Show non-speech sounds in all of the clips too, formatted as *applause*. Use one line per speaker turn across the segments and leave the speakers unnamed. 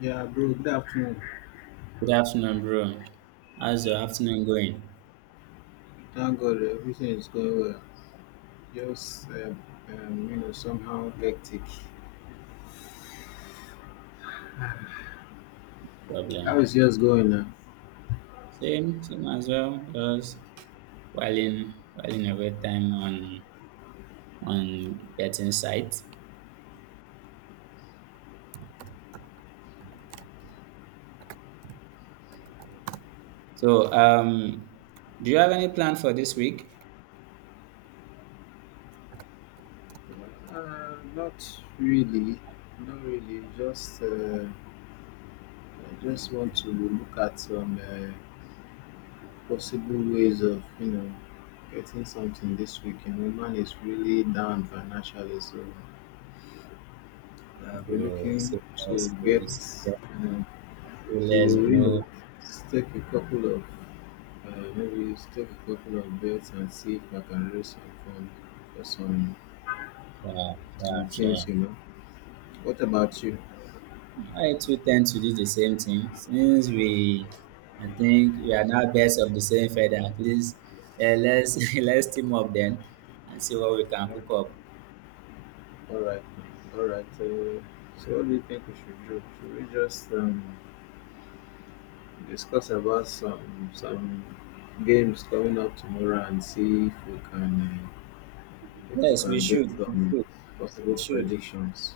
Yeah, bro, good afternoon.
Good afternoon, bro. How's your afternoon going?
Thank God everything is going well. Just, um, Somehow hectic. How
Problem.
is yours going now?
Same as well. Just whiling away time on betting site. So, do you have any plan for this week,
Not really. Not really. I just want to look at some possible ways of, getting something this week. You know, man is really down financially, so we're
bro?
looking
Say
to
less,
get,
bro.
you know,
Say
to,
less,
you
bro.
know, take a couple of I maybe take a couple of bets and see if I can raise some funds for
Sharp,
some
sharp,
teams,
sharp.
you know. What about you?
I too tend to do the same thing I think we are now best of the same feather. At least, let's *laughs* let's team up then and see what we can
Yeah.
cook up.
All right, all right. So what do you think we should do? Should we just discuss about some games coming up tomorrow and see if we
Yes, we
can get
should. We
some
should.
possible
We should.
predictions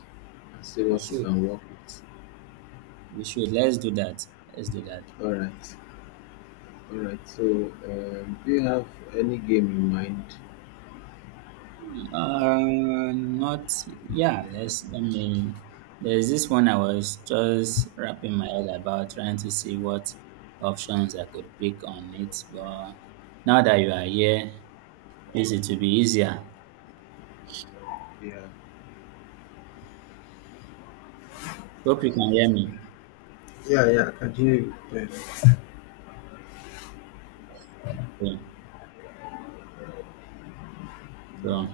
and see
We
what we
should.
can work with.
We should. Let's do that. Let's do that.
All right, all right. So, do you have any game in mind?
Not yeah. Let's. I mean, there's this one I was just wrapping my head about, trying to see what options I could pick on it. But now that you are here, this it will be easier.
Yeah.
Hope you can hear me.
Yeah, yeah, I can you.
Okay. So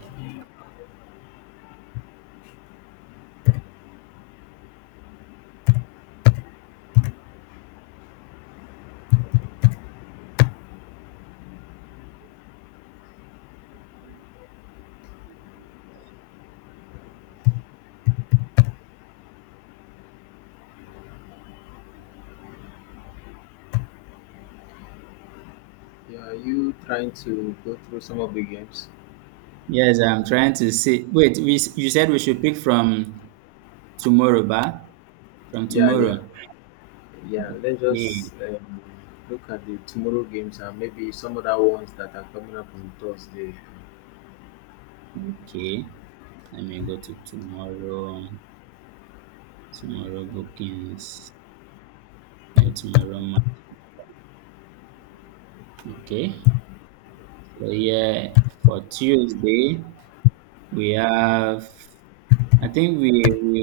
Yeah, are you trying to go through some of the games?
yes, I'm trying to see. Wait, we you said we should pick from tomorrow, ba? From
Yeah, yeah,
tomorrow.
yeah. Let's
Yeah.
just um, look at the tomorrow games and maybe some other ones that are coming up on Thursday.
Okay, let me go to tomorrow, tomorrow bookings, eh, tomorrow. Ma- Okay, so yeah, for Tuesday we have. I think we,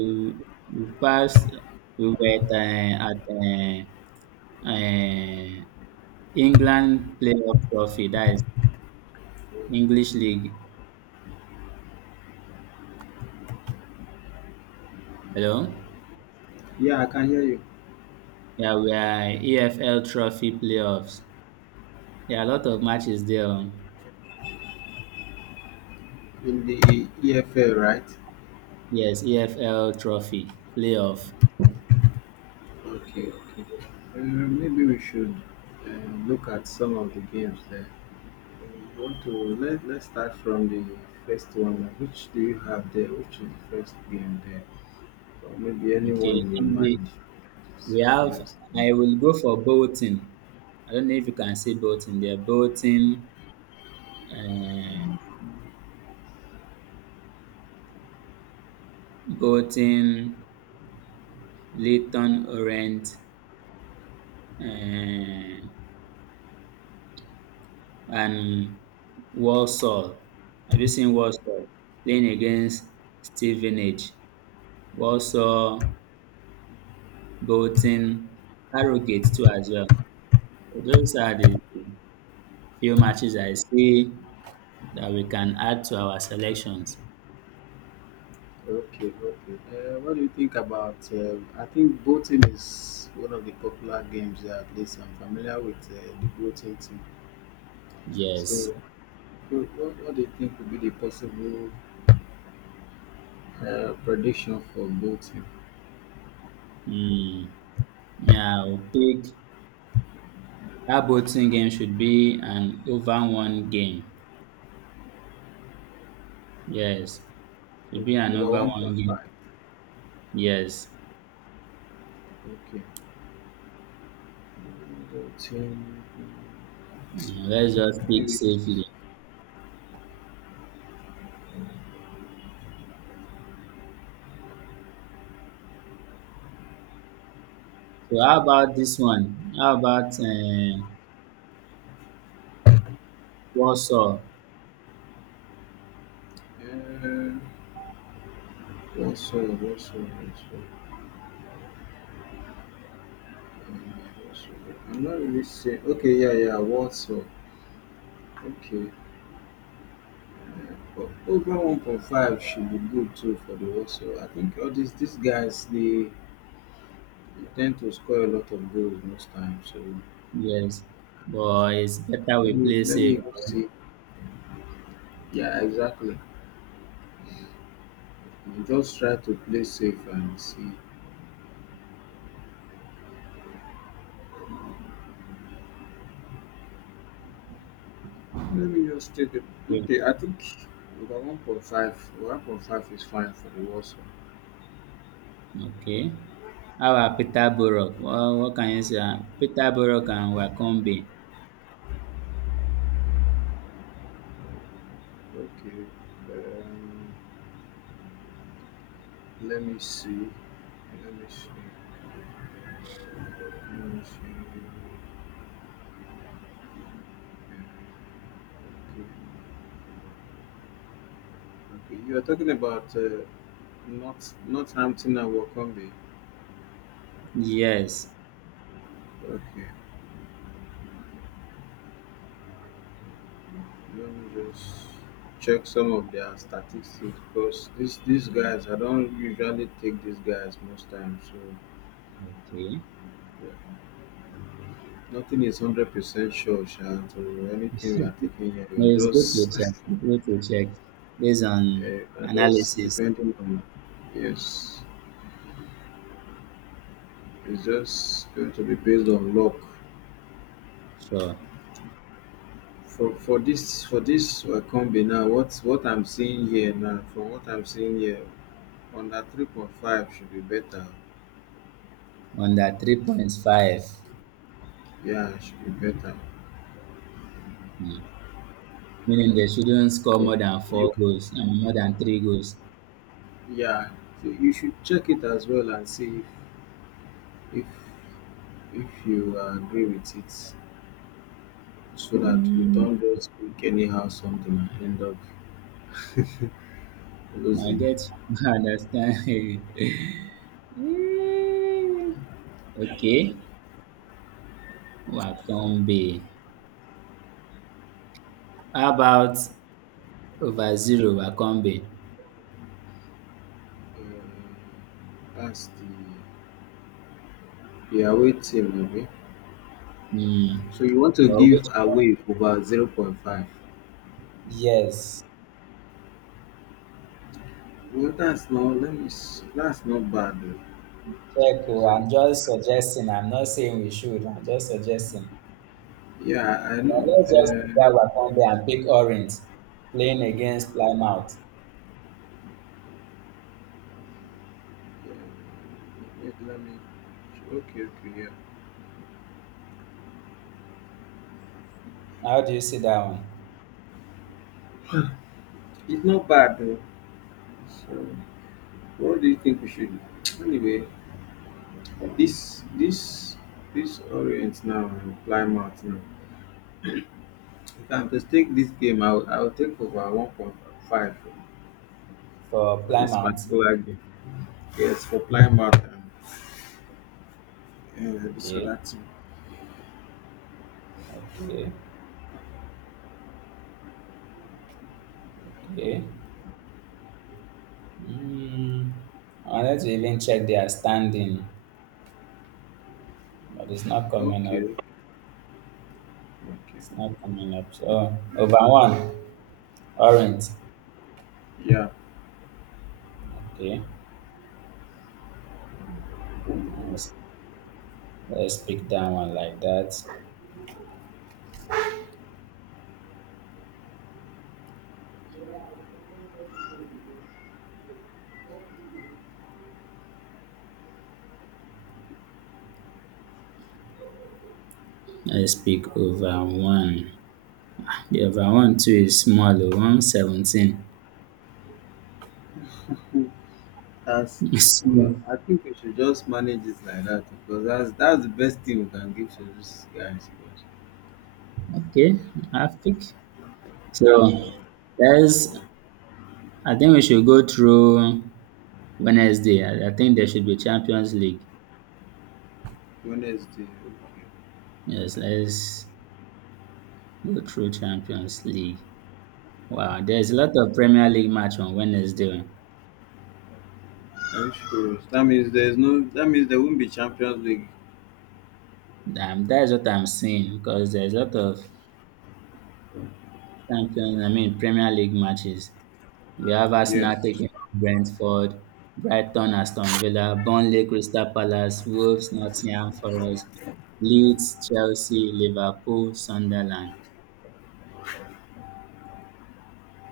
we passed. We were at uh, England playoff trophy. That is English League. Hello.
Yeah, I can hear you
Yeah, we are EFL Trophy playoffs. There are a lot of matches there. Oh.
in the EFL, right?
Yes, EFL Trophy playoff.
Okay, okay. Maybe we should look at some of the games there. Uh, want to Let's start from the first one. Which do you have there? Which is the first game there? Or maybe anyone
Okay,
in your
and
mind. So,
we have
yes.
I will go for Bolton. I don't know if you can see Bolton there. Bolton, uh, Bolton, Leighton Orient, uh, and Walsall. Have you seen Walsall playing against Stevenage? Walsall, Bolton, Harrogate too as well. Those are the few matches I see that we can add to our selections.
Okay, okay. What do you think about? I think boating is one of the popular games that at least I'm familiar with the boating team. So,
Yes.
wh- what do you think would be the possible prediction for boating?
Mm, yeah, I'll pick that boxing game should be an over one game. Yes, should be
O-
an
Over
over one game.
1.5.
Yes,
Okay. Boating.
You let's just pick
Maybe.
safely. So how about this one? How about Warsaw?
Uh, Warsaw. um, Warsaw. I'm not really saying. Okay, yeah, yeah, Warsaw. Okay, but over 1.5 should be good too for the Warsaw. I think all these guys they tend to score a lot of goals most times. So
Yes, but it's better
and let
we
me
play
let me
safe.
even see. Yeah, exactly. You just try to play safe and see. Let me just take it.
Okay.
Okay, I think over 1.5 is fine for the Warsaw.
Okay. How about Peterborough? Well, what can you say? Peterborough and Wakombe.
Okay, um, let me see. Let me see. Let me see. Okay, okay. You are talking about. Not Northampton and Wycombe.
Yes.
Okay, let me just check some of their statistics because these guys I don't usually take these guys most times. So
Okay.
yeah, nothing is 100% sure, Sha. So anything we are taking
*laughs*
here, we
No,
are
it's good to
just *laughs*
check. It's good to check based
we
on
are just
analysis.
depending on yes. It's just going to be based on luck.
Sure.
For this for this Wycombe now, what I'm seeing here now, from what I'm seeing here, under 3.5 should be better.
On that 3.5,
Yeah, should be better.
mm, meaning they shouldn't score more than
You,
four goals and more than three goals.
yeah, so you should check it as well and see if if you agree with it, so that you
Mm,
don't just pick anyhow something and end up
I
losing.
get you. *laughs* I understand. *laughs* Okay. Wakombe. How about over zero Wakombe?
Uh, that's the away team, maybe.
Mm.
So you want to
Or
give
which?
away over zero point 0.5.
Yes.
Well, that's not. Let me. S- That's not bad.
Check. Oh,
Though.
I'm just suggesting. I'm not saying we should. I'm just suggesting.
Yeah, I know.
Let's just put that Wakonde and pick orange playing against Plymouth.
Islamic. Okay, okay, yeah.
How do you see that one
It's not bad though. So, what do you think we should? Anyway, this this this Orient now, and Plymouth now. If I'm to take this game, I'll take over 1.5
for
for this
Plymouth?
particular game. Yes, for Plymouth and this
Okay,
other team.
okay, okay. Mm, I wanted to even check their standing, but it's not coming up.
Okay, okay,
It's not coming up. So over one, Orange.
yeah.
Okay, let's, let's pick that one like that. Let's pick over one. The over one too is small, oh, 1.17.
That's
*laughs*
well,
Small.
I think we should just manage it like that because that's the best thing we can give to these guys.
Okay, I think so. There's, I think we should go through Wednesday. I think there should be Champions League.
Wednesday. Okay.
Yes, let's go through Champions League. Wow, there's a lot of Premier League match on Wednesday.
Are you sure? That means there's no. That means there won't be Champions League.
That's what I'm seeing because there's a lot of Champions, I mean Premier League matches. We have
Yes.
Arsenal taking on Brentford, Brighton, Aston Villa, Burnley, Crystal Palace, Wolves, Nottingham Forest, Leeds, Chelsea, Liverpool, Sunderland.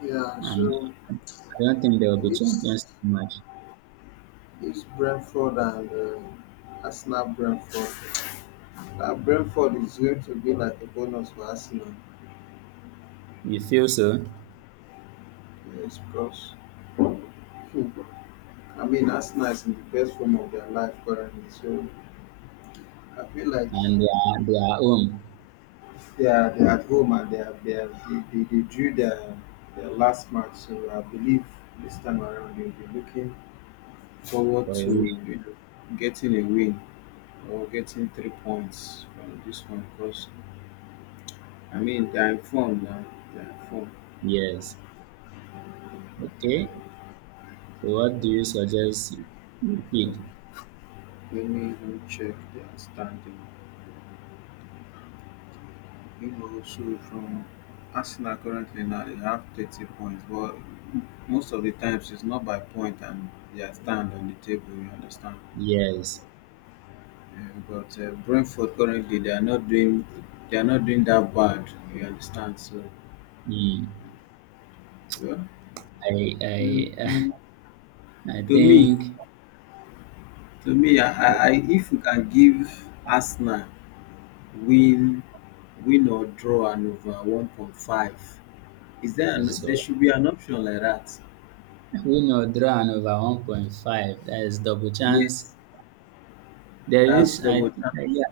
Yeah,
And
so
I don't think there will be Champions
this
League match.
this Brentford and Arsenal Brentford. Now Brentford is going to be like a bonus for Arsenal.
You feel so?
Yes, because I mean Arsenal is in the best form of their life currently. So I feel like
And they are home
they are at home and they are they are, they drew their last match. So I believe this time around they'll be looking forward
for a
to
week.
you know, getting a win or getting 3 points from this one because I mean they're informed, now. They're informed.
Yes. Okay. So what do you suggest you pick?
But let me even check their standing. You know, so from Arsenal currently now they have 30 points, but most of the times it's not by point and they are stand on the table. You understand?
Yes.
Yeah, but Brentford currently they are not doing they are not doing that bad. You understand? So
Hmm.
yeah. Mm,
I
mm.
*laughs* I
to me
think
To me, if we can give Arsenal win, win or draw and over 1.5,
so.
there should be an option like that?
We Winner draw and over 1.5. That is double chance.
Yes,
There
that's
is, I
double
think,
chance
yeah,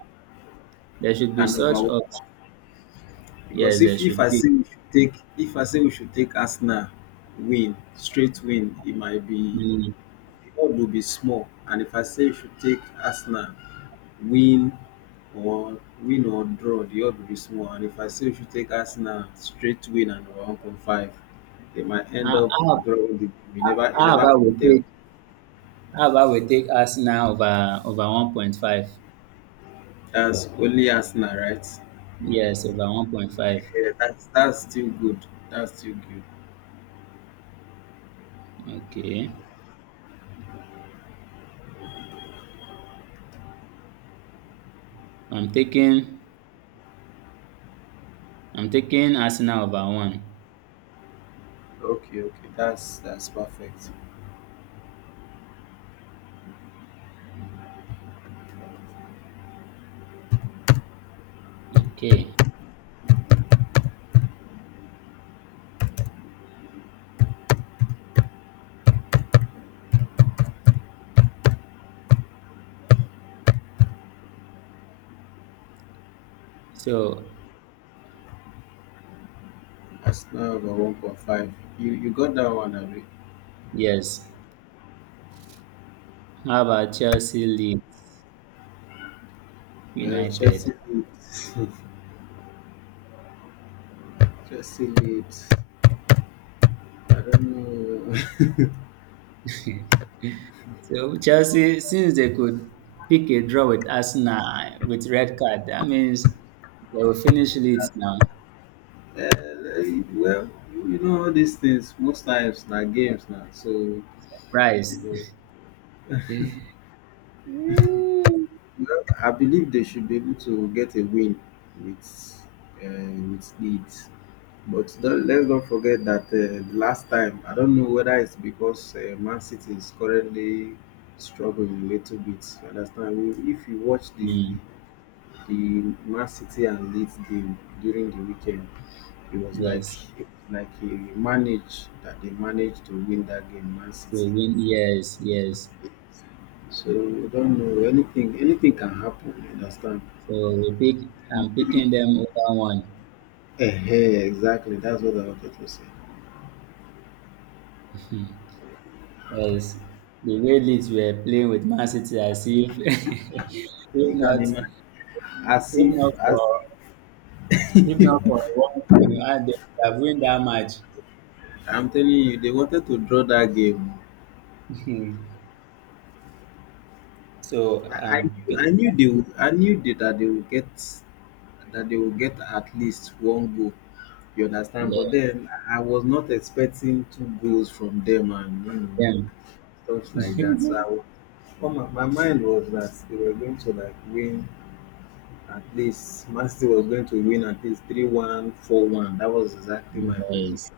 there should be
and
such
over one.
option.
Because
Yes, there
if
should
I
be.
say we should take if I say we should take Arsenal win straight win, it might be
Mm.
the odds will be small. And if I say we should take Arsenal win win or draw, the odds will be small. And if I say if you take Arsenal straight win and over 1.5, they might end
How,
up
how,
drawing the game. You never you
how
never
about
can
we
tell.
take how about we take Arsenal over 1.5?
That's only Arsenal, right?
Yes, over 1.5.
Yeah, that's still good. that's still good
Okay. I'm taking I'm taking Arsenal over one.
okay, that's perfect.
Okay. So
Arsenal over 1.5. You got that one, abi?
yes. How about Chelsea Leeds
Uh,
United?
chelsea leeds *laughs* Chelsea Leeds, I don't know. *laughs*
*laughs* So Chelsea, since they could pick a draw with Arsenal with red card, that means they will finish Leeds now.
Uh, well, you know, all these things. Most times, now games now. So you
Rice.
know,
Mm,
well, I believe they should be able to get a win with with Leeds. But don't, let's not forget that the last time, I don't know whether it's because Man City is currently struggling a little bit. You understand? If you watch
*laughs*
the Man City and Leeds game during the weekend. It was like
yes.
it was like he managed that they managed to win that game, Man
To
City.
win, yes, yes.
So I don't know anything. Anything can happen. You understand?
So we pick. I'm picking them over one.
Eh? Exactly. That's what I wanted to say.
*laughs* Yes, the way Leeds were playing with Man City, as if, *laughs* if
You can
not,
imagine as
if
if
not for,
as
if not for one thing, and they would have win that match.
I'm telling you, they wanted to draw that game.
*laughs* So
I knew they would, that they would get at least one goal. You understand? But
yes,
then I was not expecting two goals from them and you know
yeah.
stuff like that.
*laughs*
Well, my mind was that they were going to like win at least Man City was going to win at least 3-1, 4-1. That was exactly my prediction.
Yes.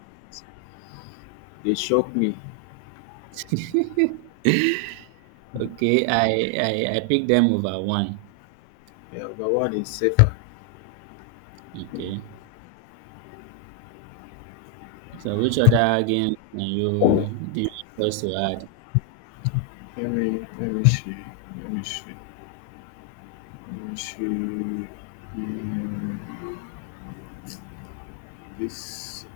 They shocked me.
*laughs* Okay, I picked them over one.
Yeah, but one is safer.
Okay. So which other games can you do you want us to add?
Let me see. Let me see. Let me see. Mm, this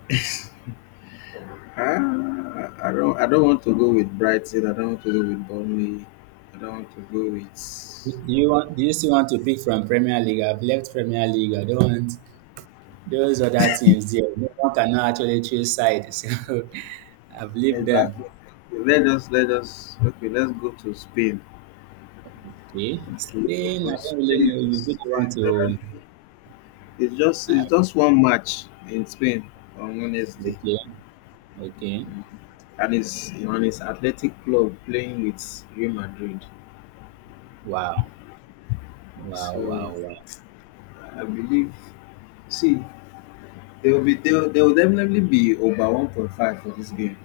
Ah, I I don't want to go with Brighton. I don't want to go with Burnley. I don't want to go with
Do you still want to pick from Premier League? I've left Premier League. I don't want those other teams there. No one cannot actually choose side. *laughs* So I've left them.
exactly. Let us okay. Let's go to Spain.
Okay. Spain, I don't really know. You really
Spain
want
there are-
to
it's just
I-
it's just one match in Spain on Wednesday,
okay. Okay.
and it's on his Athletic Club playing with Real Madrid.
Wow. Wow,
So
wow, wow.
I believe see there will there will definitely be over 1.5 for this game.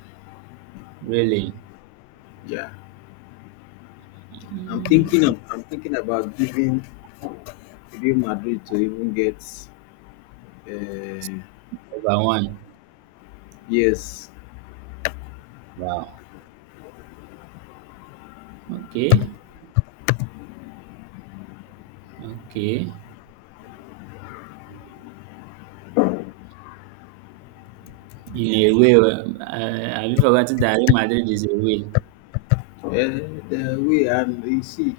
Really?
Yeah,
Mm,
I'm thinking about giving Real Madrid to even get uh,
number one.
yes.
Wow. Okay. Okay. In a way, well, have you forgotten that Real Madrid is away?
uh, the way and you see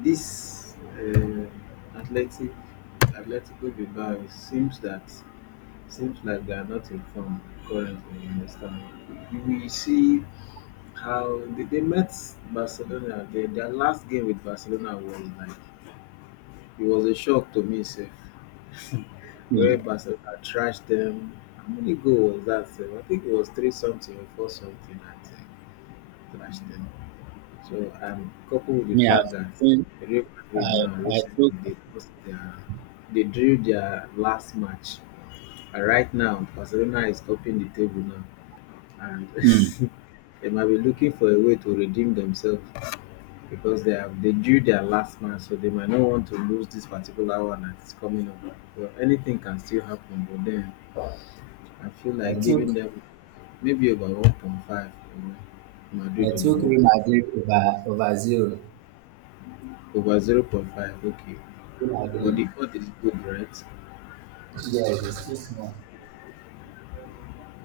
this athletic Atletico Bilbao, it seems like they are not in form currently. You understand? You will see how they met Barcelona. Their last game with Barcelona was like it was a shock to me. Sef, where
Hmm.
Barcelona thrashed them. How many goal was that? Sef? I think it was three something or four something that thrashed them. So coupled with the
Me, I've
fact that
taken,
Real Madrid
I,
now
I
recently
took,
they lost their they drew their last match. And right now Barcelona is topping the table now and
hmm,
*laughs* they might be looking for a way to redeem themselves because they drew their last match, so they might not want to lose this particular one that's coming up. Well, anything can still happen, but then I feel
I
like giving
took,
them maybe over 1.5, you know,
I
Madrid over
took
1,
Real Madrid over zero.
over zero point 0.5, okay.
Real
But the
Madrid.
fourth is good, right?
Yes, it's too small.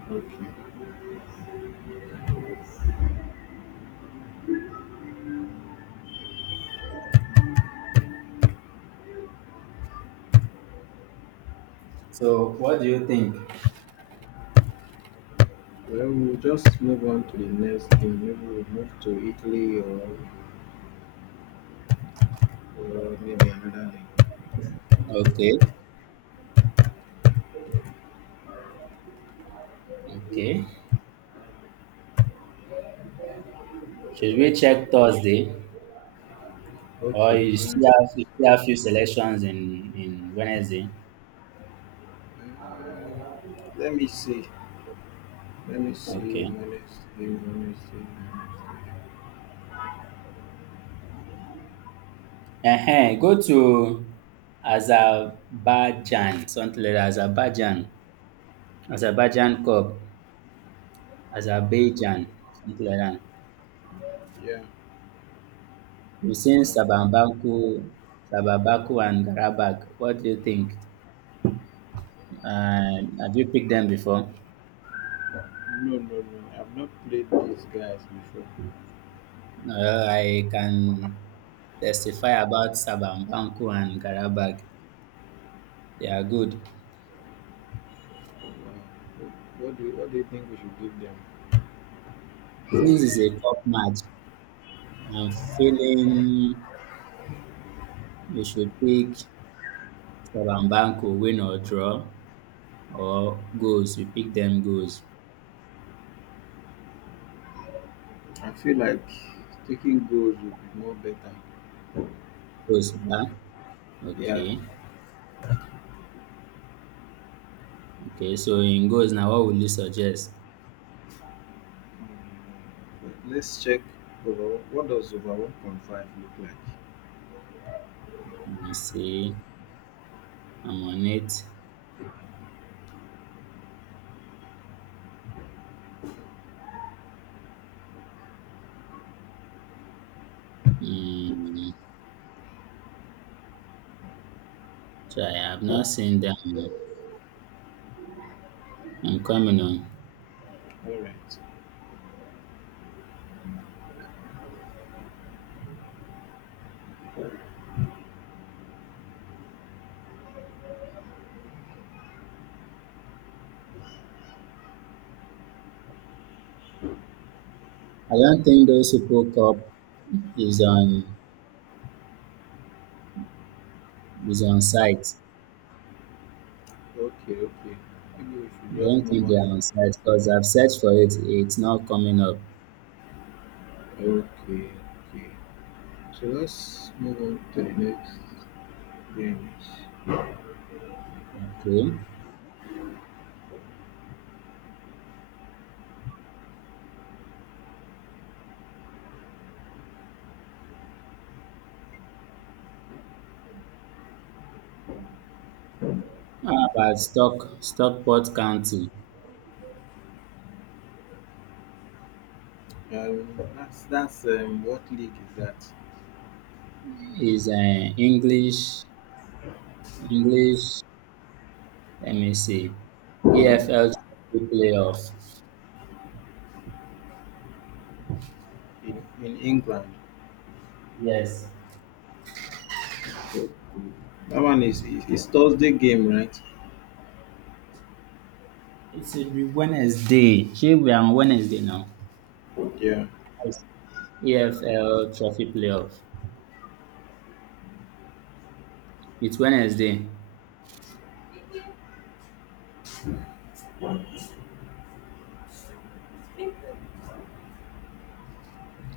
Okay.
So, what do you think?
Well, we'll just move on to the next thing. Maybe we'll move to Italy, or maybe another thing.
Okay. Okay. Should we check Thursday, or
Okay.
you still have few selections in Wednesday?
Um, let me see. Let me see.
Okay.
Let me see. Let me see.
Go to Azerbaijan, something like that. Azerbaijan, Azerbaijan cup, Azerbaijan, something like that.
Yeah.
We seen
uh,
Shabambaku, Sharbabaku and Karabakh, what do you think? Have you picked them before?
No, no, no. I've not played these guys before.
Well, I can testify about Shabambaku and Karabakh, they are good.
Wow. What do you think we should give them?
Since it's a cup match, I'm feeling we should pick Shabambaku win or draw, or goals. You pick them goals.
I feel like taking goals would be more better.
Goals, yeah?
Yeah.
Okay. Okay. So in goals now, what will you suggest?
But let's check overall. What does over 1.5 look like?
Let me see. I'm on it. Hmm. Try. I've not seen them yet. I'm coming on.
All right.
I don't think those people cup is on is on site.
Okay, okay. Maybe we should
I
just
don't
move
think
on.
they are on site because I've searched for it. It's not coming up.
Okay, okay. So let's move on to the next game.
Okay. How about Stockport County
That's What league is that
is English English let me see. EFL Trophy playoff.
in England?
Yes.
That one is Thursday game, right?
It's a Wednesday. Here we are on Wednesday now.
Yeah.
Yes. EFL Trophy playoff. It's Wednesday.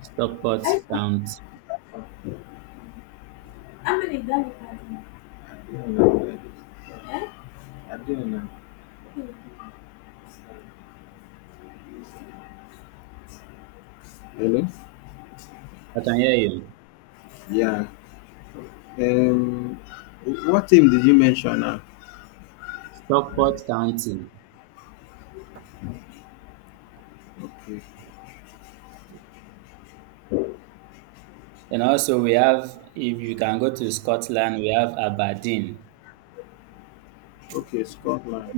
Stockport County.
Ama ni gani kazi? Eh? I don't know. Hmm. Hello?
I can hear you.
Yeah. Um. What team did you mention now?
Stockport County.
Okay.
And also we have, if you can go to Scotland, we have Aberdeen.
Okay, Scotland.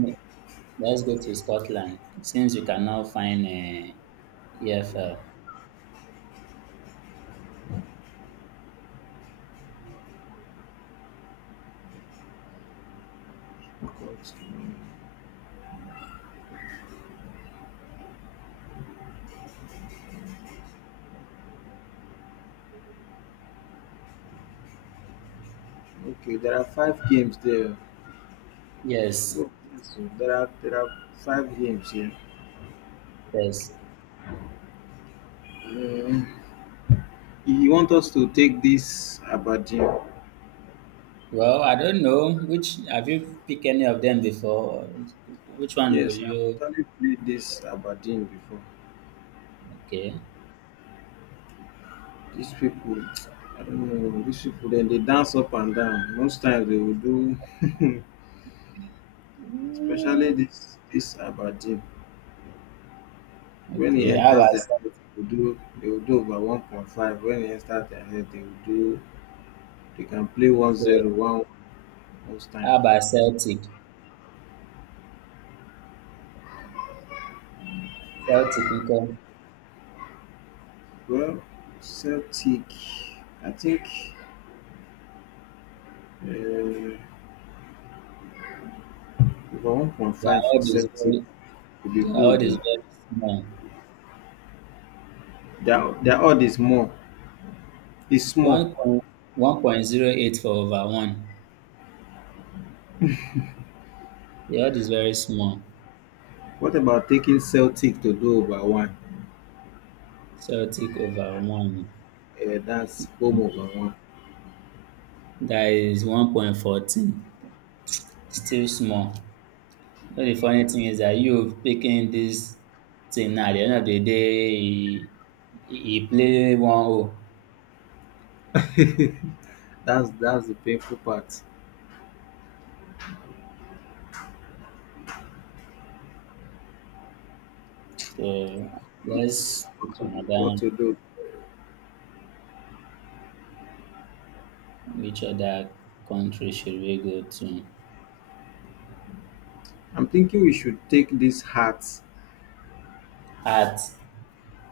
Let's go to Scotland since you cannot find EFL.
Scotland. Okay, there are five games there.
Yes.
Oh, yes, so there are five games here.
Yes.
Um, you want us to take this Aberdeen?
Well, I don't know, which have you picked any of them before? Which one will
Yes, I've
you?
actually played this Aberdeen before.
Okay,
Dis pipu I no know dis pipu dem dey dance up and down most times dey go do *laughs* especially dis Abadeen wen e
okay. How
enters
about
dia head dey go do over 1.5 wen e enter dia head dey go do dey can play one zero
Celtic?
one most
How
times.
about Celtic? Celtic, okay.
Well, Celtic I think um over one point
They are
five for
all this
Celtic
very,
go be
they are all
good
this
oo.
very small.
Dia odd is more, is small.
1.1 point 08 for over one. They are all this very small.
What about taking Celtic to do over one?
Celtic over one.
Yeah, that's one.
That is 1.14. Still small. You know the funny thing is that you picking this thing now, at the end of the day, he played one role.
That's the painful part.
So
It's
let's pick
what to do- what
another,
to do.
which other country should we go to?
I'm thinking we should take these hats.
Art,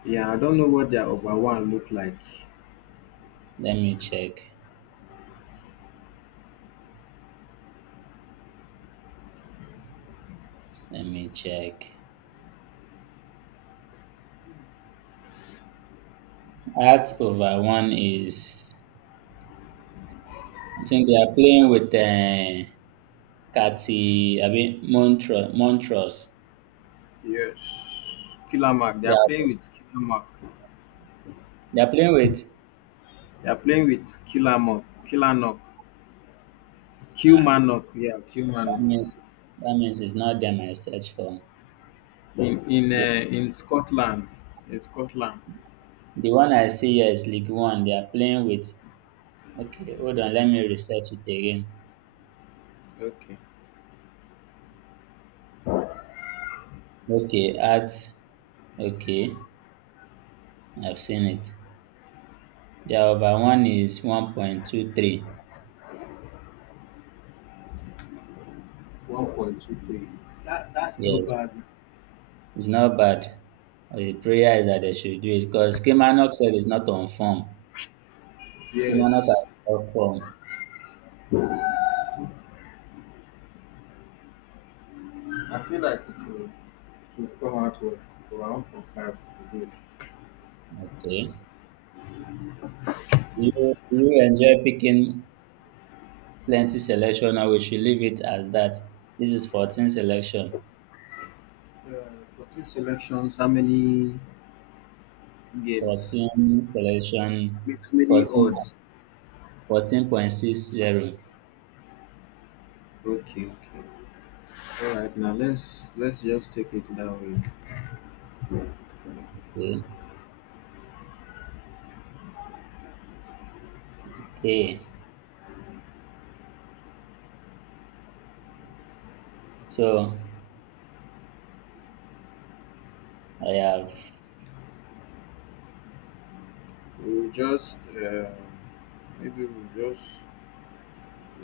Yeah, I don't know what their over one look like.
let me check. Let me check. Art over one is, I think they are playing with Cathy, I mean, Montrose. Montrose.
Yes, Killer Mark. They
They
are
are,
playing with Killer Mark.
they are playing
They are playing with Killer Mark. Killer Knock. Q
ah,
Manock. Yeah, Q
that
Manock.
means, that means it's not them I search for.
In
The
in Scotland. In Scotland.
The one I see here is League One. They are playing with. Okay, hold on. Let me research it again.
Okay.
Okay, at. Okay, I've seen it. The over one is 1.23.
1.23. That that's not
Yes,
bad.
it's not bad. The prayer is that they should do it because Kilmarnock self is not on form. Kilmarnock has
Yes.
not form.
I feel like it will super hard work. Around from five, to good.
Okay. You enjoy picking plenty selection, or we should leave it as that. This is 14 selection.
14 selections, how many games?
14 selection.
With how many
14
odds?
14.60.
Okay, okay. All right, now let's just take it that way.
Okay. Okay. So I have
We'll just maybe we'll just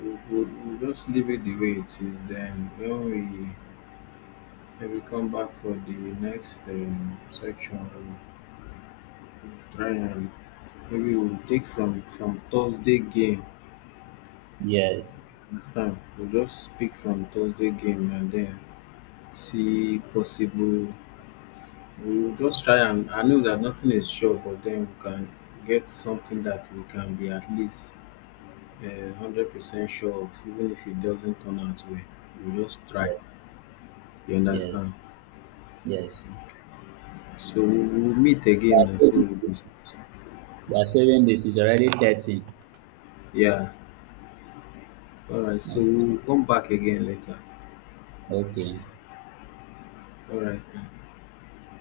we'll just leave it the way it is. Then when we come back for the next section, we'll try and maybe we'll take from Thursday game.
yes,
Understand? We'll just speak from Thursday game and then see possible. We'll just try, and I know that nothing is sure, but then we can get something that we can be at least uh, 100% sure of. Even if it doesn't turn out well, we just try,
yes,
you understand.
yes, yes.
So we'll meet
You
again,
are
and so
saving
we'll
this.
discuss.
You are saving this. It's already 13.
Yeah, all right, so
Okay.
we'll come back again later.
Okay.
All right.